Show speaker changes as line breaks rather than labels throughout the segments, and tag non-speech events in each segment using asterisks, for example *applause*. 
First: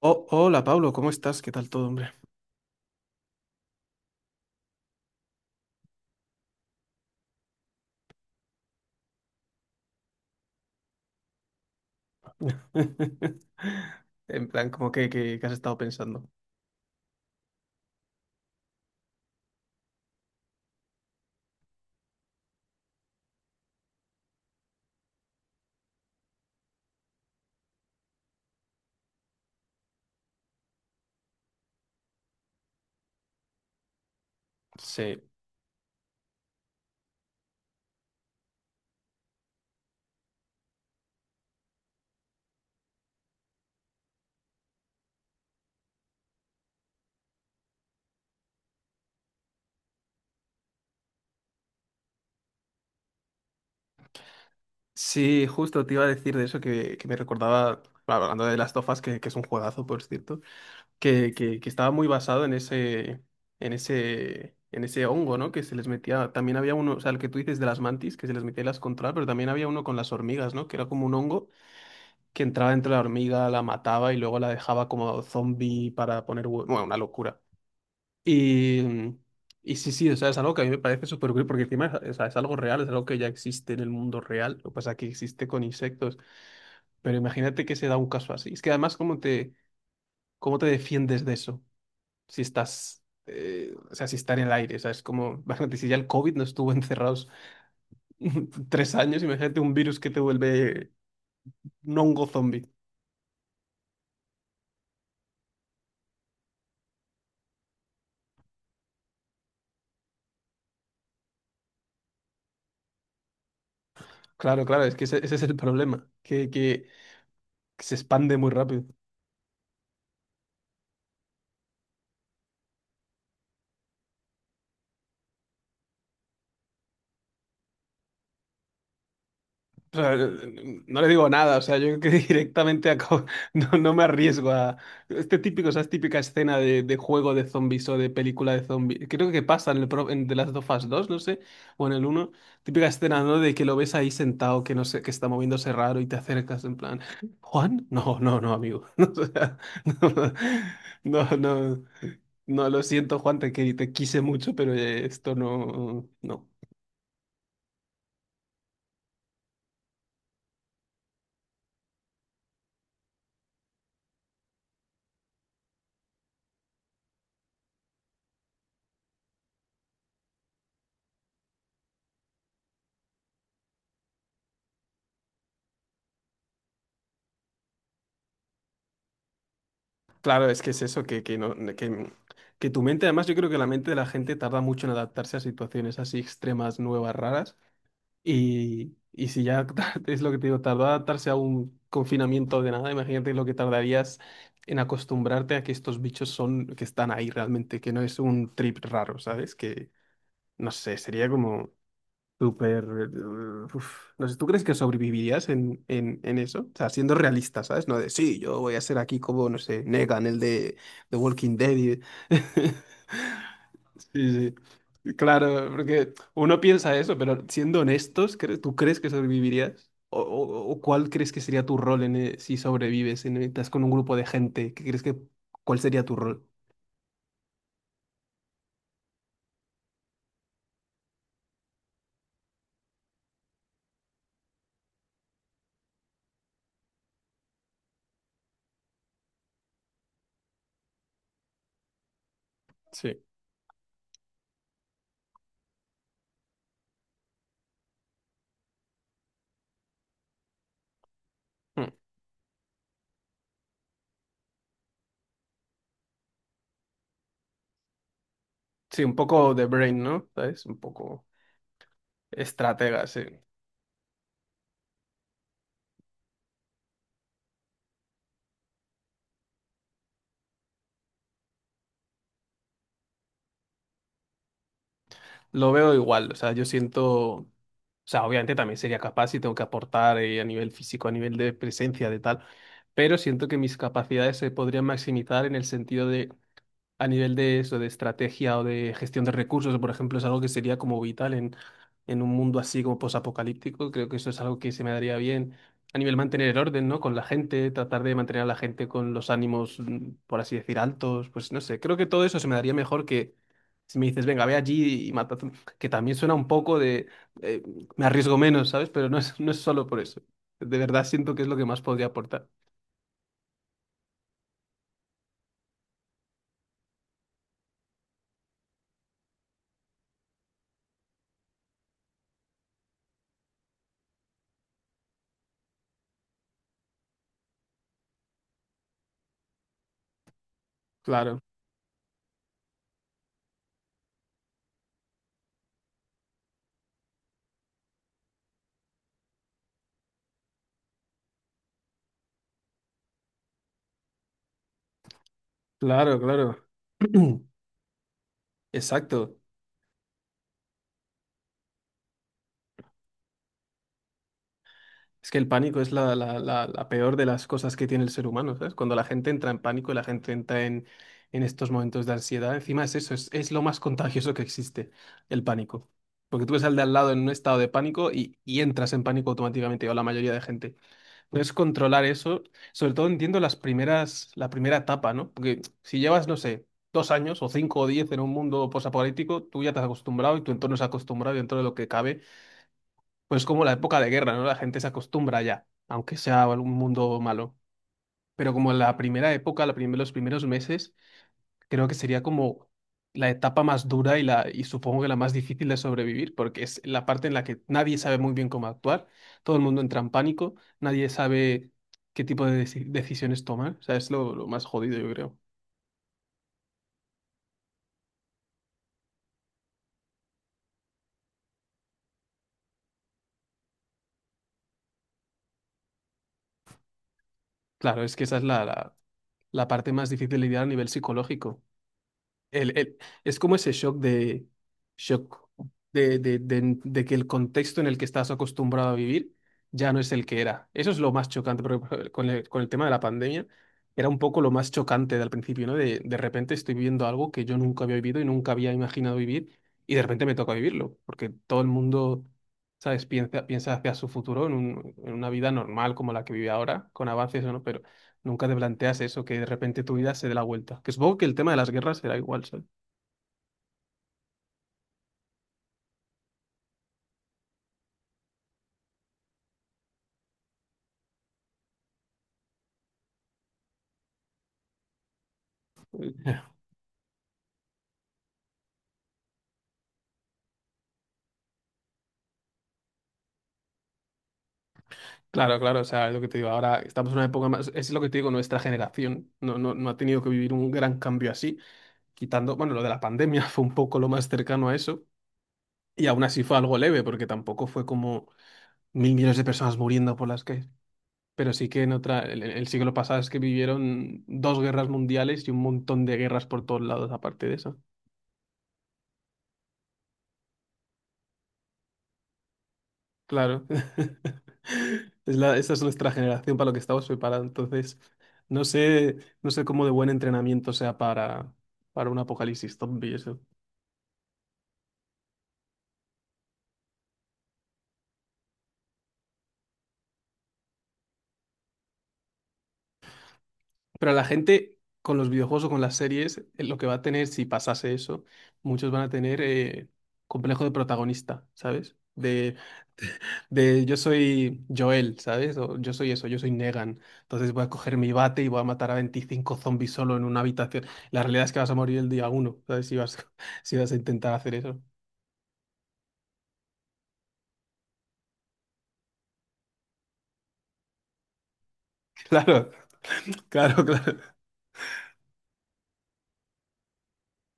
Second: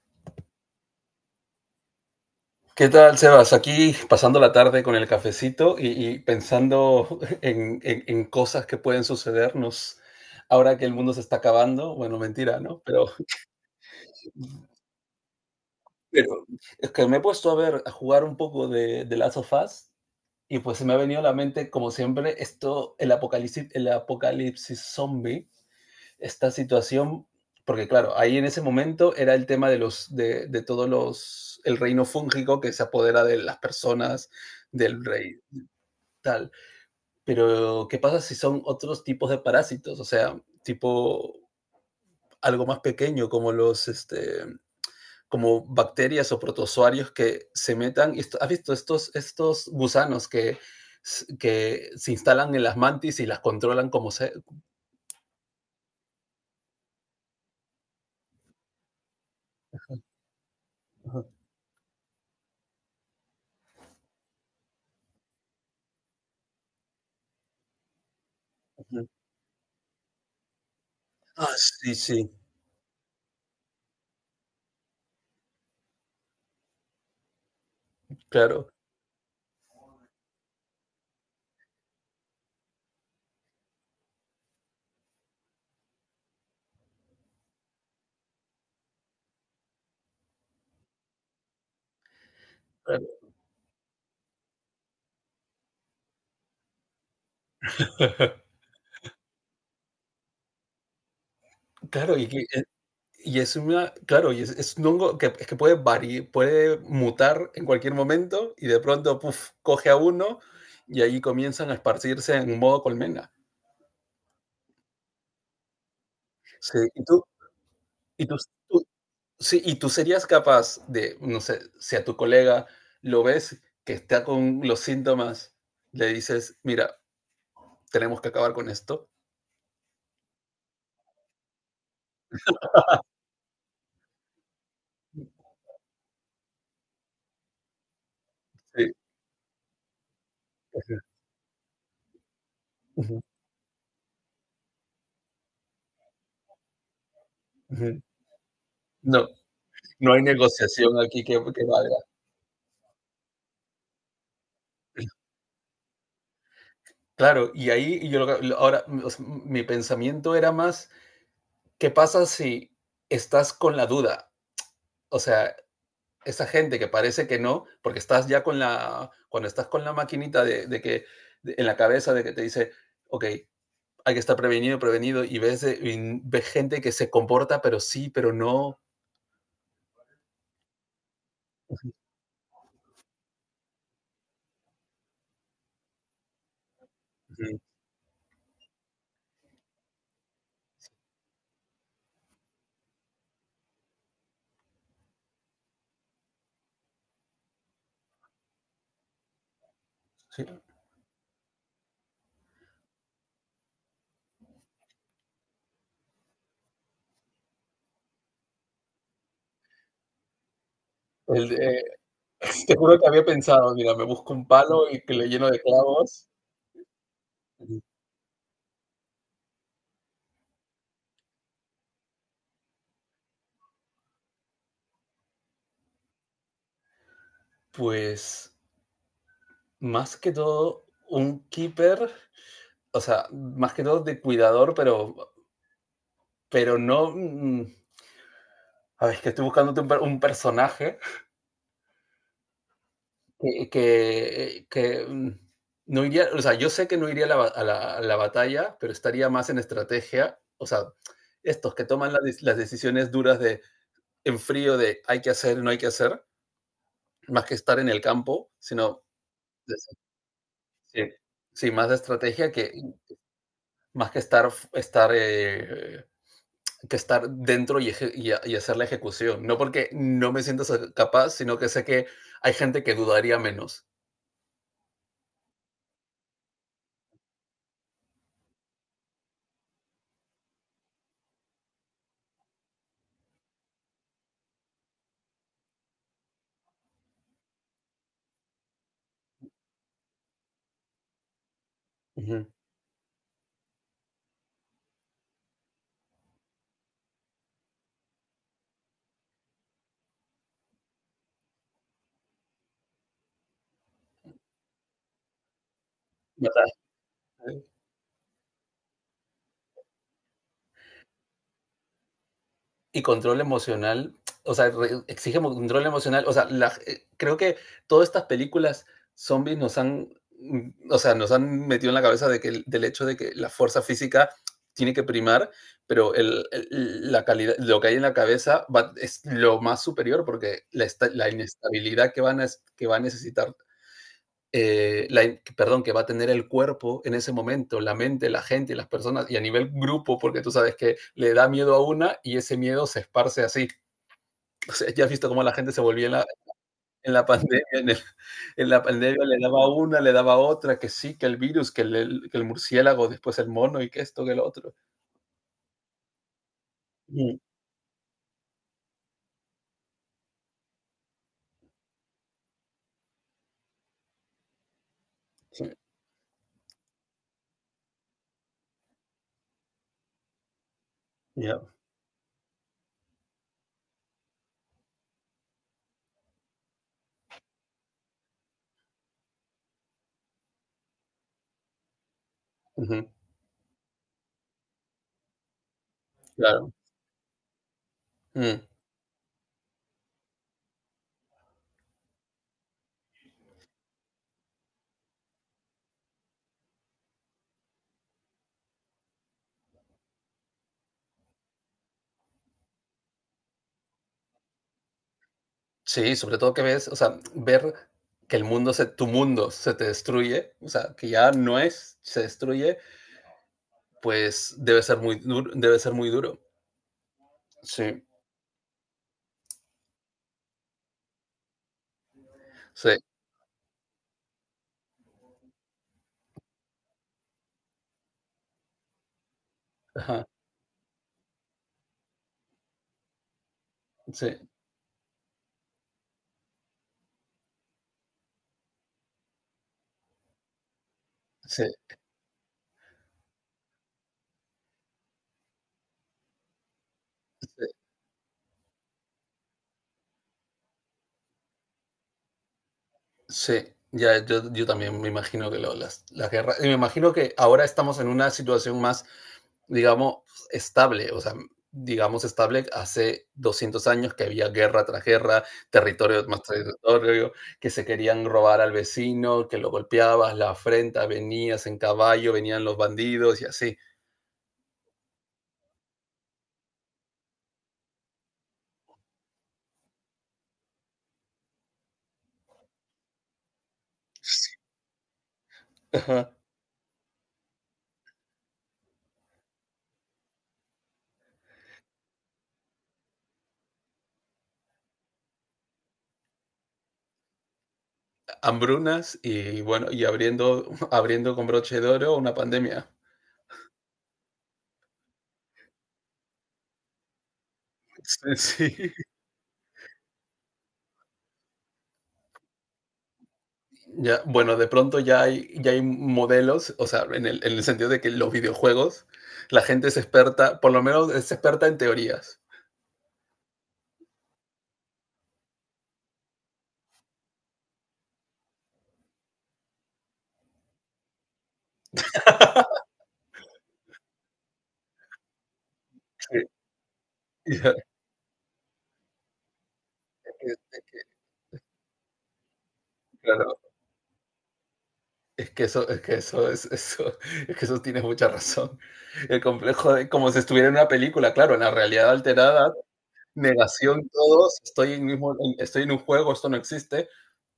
Oh, hola Pablo, ¿cómo estás? ¿Qué tal todo, hombre?
¿Qué tal, Sebas? Aquí pasando la tarde con el cafecito y pensando en cosas que pueden sucedernos ahora que el mundo se está acabando. Bueno, mentira, ¿no? Pero,
*laughs* En plan, como que has estado pensando.
pero es que me he puesto a ver, a jugar un poco de Last of Us, y pues se me ha venido a la mente, como siempre, esto, el apocalipsis zombie, esta situación. Porque claro, ahí en ese momento era el tema de el reino fúngico que se apodera de las personas, del
Sí.
rey tal. Pero, ¿qué pasa si son otros tipos de parásitos? O sea, tipo algo más pequeño, como los, este, como bacterias o protozoarios que se metan. ¿Has visto estos gusanos que se instalan en las mantis y las controlan como se.
Sí, justo te iba a decir de eso que me recordaba, claro, hablando de las tofas, que es un juegazo, por cierto, que estaba muy basado en ese, en ese hongo, ¿no? Que se les metía. También había uno, o sea, el que tú dices de las mantis, que se les metía y las controlaba, pero también había uno con las hormigas, ¿no? Que era como un hongo
Ah, sí, sí,
que entraba dentro de la hormiga, la mataba y luego la dejaba como zombie para poner. Bueno, una locura.
claro.
Y, mm, y o sea, es algo que a mí me parece súper cool porque encima es, o sea, es algo real, es algo que ya existe en el mundo real, lo que pasa es que existe con insectos, pero imagínate que se da un caso así. Es que además, ¿cómo te defiendes de eso? Si estás,
Claro,
o sea, si está en el aire, o sea, es como, imagínate, si ya el COVID no estuvo encerrados
*laughs*
*laughs* tres años, imagínate un virus que te vuelve no un
claro,
hongo
y que
zombie.
Y es una, claro, y es un hongo que es que puede variar, puede mutar en cualquier momento y de pronto, puf, coge a uno y ahí comienzan a esparcirse en modo colmena.
Claro, es que ese es el problema, que,
Sí,
que se
y tú,
expande muy rápido.
tú- sí, y tú serías capaz de, no sé, si a tu colega lo ves que está con los síntomas, le dices, mira, tenemos que acabar con esto.
O sea, no le digo nada, o sea, yo creo que *laughs* no, no me arriesgo a este típico, esa típica escena de juego de zombies o de película de
Sí,
zombies. Creo que pasa en, en The Last of Us
ujú,
2, no sé, o en el uno. Típica
ujú,
escena, ¿no? De que lo ves ahí sentado, que no sé, que está moviéndose raro y te acercas en plan, ¿Juan?
ujú.
No, amigo. *laughs* O
No,
sea, no,
no hay negociación aquí que,
no, no,
que
no,
valga.
no, lo siento, Juan, te quise mucho, pero esto no, no.
Claro, y ahí yo ahora, o sea, mi pensamiento era más, ¿qué pasa si estás con la duda? O sea, esa gente que parece que no, porque estás ya cuando estás con la maquinita en la cabeza de que te dice, ok, hay que estar prevenido, prevenido, y ves gente que se comporta, pero sí, pero no.
Claro, es que es eso, no, que tu mente, además yo creo que la mente de la gente tarda mucho en adaptarse a situaciones así extremas, nuevas, raras,
Ujú,
y si ya *laughs* es lo que te digo, tardó adaptarse a un confinamiento de nada, imagínate lo que tardarías en acostumbrarte a que estos bichos son, que están ahí realmente, que no es un trip raro, ¿sabes? Que,
sí.
no sé, sería como... Súper. No sé, ¿tú crees que sobrevivirías en, en eso? O sea, siendo realista, ¿sabes? No de sí, yo voy a ser aquí como, no sé, Negan, el de The
El
Walking Dead.
de- *laughs* Te juro que
*laughs*
había pensado, mira, me busco un
Sí,
palo y que
sí.
le lleno de
Claro, porque
clavos.
uno piensa eso, pero siendo
Ujú.
honestos, ¿tú crees que sobrevivirías? ¿O, o cuál crees que sería tu rol en, si sobrevives, en, estás con un grupo de gente? ¿Qué crees que, cuál sería tu rol?
Pues más que todo, un keeper. O sea, más que todo de cuidador. Pero, pero no. A ver, es que estoy buscándote un personaje
Sí.
que no iría. O sea, yo sé que no iría a la batalla, pero estaría más en estrategia. O sea, estos que
Mm.
toman las decisiones duras de en frío, de hay que hacer, no hay que hacer, más que estar en el campo, sino
Sí, un poco de
de-
brain, ¿no? ¿Sabes? Un
sí,
poco
sí, más de estrategia que
estratega, sí.
más que estar, estar, que estar dentro y y hacer la ejecución. No porque no me siento capaz, sino que sé que hay gente que dudaría menos.
Lo veo igual, o sea, yo siento, o sea, obviamente también sería capaz y tengo que aportar a nivel físico, a nivel de presencia, de tal, pero siento que mis capacidades se podrían maximizar en el sentido de a nivel de eso, de estrategia o de gestión de recursos, por ejemplo, es algo que sería como vital en un
Ujú.
mundo así como posapocalíptico. Creo que eso es algo que se me daría bien a nivel mantener el orden, ¿no? Con la gente, tratar de mantener a la gente con los ánimos, mm, por así decir, altos. Pues no sé, creo que todo eso se me daría mejor que si me dices, venga, ve allí y mata, que también suena un
¿Verdad?
poco de, eh,
Sí.
me arriesgo menos, ¿sabes? Pero no es, no es solo por eso. De verdad siento que es lo que más podría aportar.
Y control emocional. O sea, exige control emocional. O sea, la creo que todas estas películas zombies nos han, nos han metido en la cabeza de que del hecho de que la fuerza física tiene que primar, pero la calidad, lo que hay en la cabeza es lo más superior, porque la
Claro,
inestabilidad que va a necesitar eh, la, perdón, que va a tener el cuerpo en ese momento, la mente, la gente, las personas, y a nivel grupo, porque tú sabes que le da miedo a una y ese miedo se esparce así. *laughs* O sea, ya has visto cómo la gente se volvía
claro, claro.
en la
*clears throat*
pandemia, en, el, en, la pandemia.
Exacto.
Le daba una, le daba otra, que sí, que el virus, que el murciélago, después el mono, y que esto, que el otro.
Es que el pánico es la, la peor de
Mm,
las cosas que tiene el ser humano, ¿sabes? Cuando la gente entra en pánico y la gente entra en estos momentos de ansiedad, encima es eso, es lo más contagioso que existe, el
sí,
pánico. Porque tú ves al de al lado en un estado de pánico y entras en pánico automáticamente, o la mayoría de gente. Entonces,
yeah.
controlar eso, sobre todo entiendo las primeras, la primera etapa, ¿no? Porque si llevas, no sé, 2 años o cinco o diez en un mundo posapocalíptico, tú ya te has acostumbrado y tu entorno se ha acostumbrado y dentro de lo que cabe
Uh -huh,
pues como la época de guerra, ¿no? La gente se acostumbra ya, aunque sea algún
claro.
mundo malo. Pero
Mm,
como la primera época, los primeros meses, creo que sería como la etapa más dura y, y supongo que la más difícil de sobrevivir, porque es la parte en la que nadie sabe muy bien cómo actuar, todo el mundo entra en pánico, nadie sabe qué tipo de decisiones tomar. O sea, es lo más jodido, yo creo.
sí, sobre todo que ves, o sea, ver que el mundo, tu mundo se te destruye, o sea, que ya no es, se destruye, pues debe ser muy duro, debe ser muy duro.
Claro,
Sí.
es que esa es la, la, la parte más difícil de lidiar a nivel psicológico. el-
Sí,
el- es como ese shock de, shock de que el contexto en el que estás acostumbrado a vivir ya no es el
ajá,
que era. Eso es lo más chocante, porque por ejemplo, con el tema de la pandemia era un
sí,
poco lo más chocante del principio, ¿no? De repente estoy viviendo algo que yo nunca había vivido y nunca había imaginado vivir y de repente me toca vivirlo, porque todo
sí,
el mundo, ¿sabes? Piensa, piensa hacia su futuro en, en una vida normal como la que vive ahora, con avances o no,
sí,
pero nunca te planteas eso, que de repente tu vida se dé la vuelta. Que supongo que el tema de las guerras será igual, ¿sabes?
sí. Ya, yo también me imagino las guerras, y me imagino que ahora estamos en una situación más, digamos, estable. O sea, digamos estable, hace 200 años que había guerra tras guerra, territorio tras
*laughs*
territorio, que se querían robar al vecino, que lo golpeabas, la afrenta, venías en caballo, venían los bandidos y así.
Claro, claro, o sea, es lo que te digo. Ahora estamos en una época más, es lo que te digo, nuestra generación no ha tenido que vivir un gran cambio así, quitando, bueno, lo de la pandemia *laughs* fue un poco lo más cercano a eso, y aún
Ajá.
así fue algo leve, porque tampoco fue como mil millones de personas muriendo por las calles. Pero sí que en otra, el siglo pasado es que vivieron 2 guerras mundiales y un montón de guerras por todos lados, aparte de eso.
Hambrunas y, bueno, y abriendo, *laughs* abriendo con broche de oro una pandemia.
Claro. *laughs* Es la, esa es nuestra generación para lo que estamos preparados. Entonces,
Sí, sí.
no sé cómo de buen entrenamiento sea para un apocalipsis zombie eso.
Ya, bueno, de pronto ya hay, modelos, o sea, en el sentido de que los videojuegos, la gente es experta, por lo menos es experta en teorías.
Pero la gente con los videojuegos o con las series, lo que va a tener si pasase eso, muchos van a tener complejo de protagonista, ¿sabes? De yo soy Joel, ¿sabes? O yo soy eso, yo
Sí, *laughs*
soy Negan. Entonces
y
voy a
ya,
coger mi bate y voy a matar a 25 zombies solo en una
eh,
habitación. La realidad es que vas a morir el día uno, ¿sabes? Si vas,
claro,
*laughs* si vas a intentar hacer eso.
es que eso, es que eso, tienes mucha razón. El complejo de como si estuviera en una película, claro, en la realidad
*laughs* Claro,
alterada,
claro,
negación
claro,
todos, estoy en un juego, esto no existe.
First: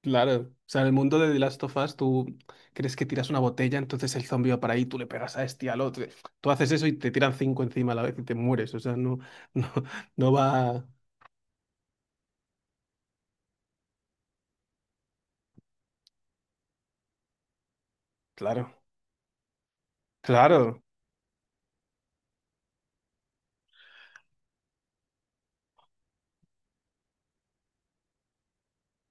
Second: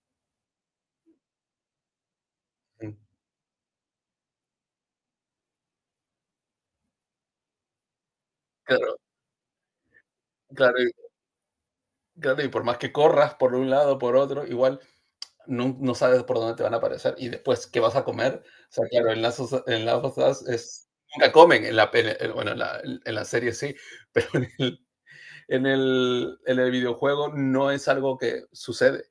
claro. O sea, en el mundo de The Last of Us, tú crees que tiras una botella, entonces el zombie va para ahí, tú le pegas a este y al otro. Tú haces eso y te tiran cinco encima a la vez y te mueres. O sea,
Claro,
no, *laughs* no, no
claro,
va.
claro, y por más que corras por un lado, por otro, igual no sabes por dónde te van a aparecer y después qué vas a comer. O
Claro,
sea, claro, en las cosas
claro.
es, nunca comen, en la, bueno, en la serie sí, *laughs* pero en el videojuego no es algo que sucede.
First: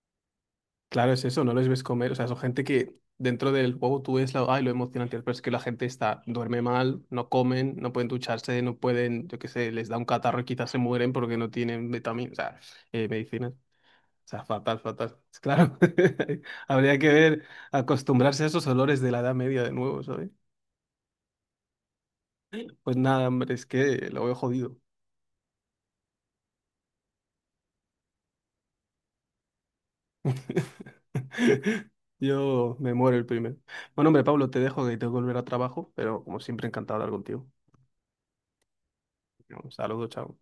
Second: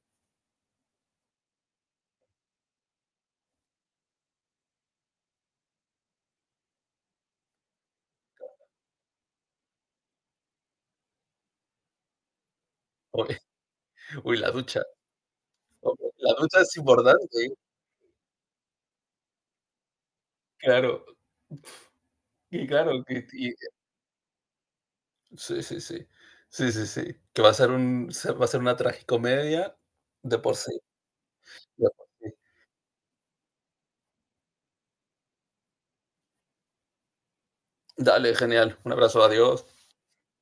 Claro, es eso, no les ves comer. O sea, son gente que dentro del juego tú ves la, ay, lo emocionante, pero es que la gente está, duerme mal, no comen, no pueden ducharse, no pueden, yo qué sé, les da un catarro y quizás se mueren porque no tienen vitaminas, o sea,
Uy,
medicinas. O
uy,
sea,
la
fatal,
ducha.
fatal. Es claro,
Ok, la ducha
*laughs*
es
habría que ver,
importante, ¿eh?
acostumbrarse a esos olores de la Edad Media de nuevo, ¿sabes?
Claro. Y
Pues
claro,
nada, hombre, es que lo veo jodido.
sí, sí, sí. Sí, sí, sí. Que va a ser una tragicomedia de por sí. De
*laughs*
por sí.
Yo me muero el primero. Bueno, hombre, Pablo, te dejo que tengo que volver a trabajo, pero como siempre, encantado de hablar contigo.
Dale, genial. Un abrazo, adiós.
Un saludo, chao.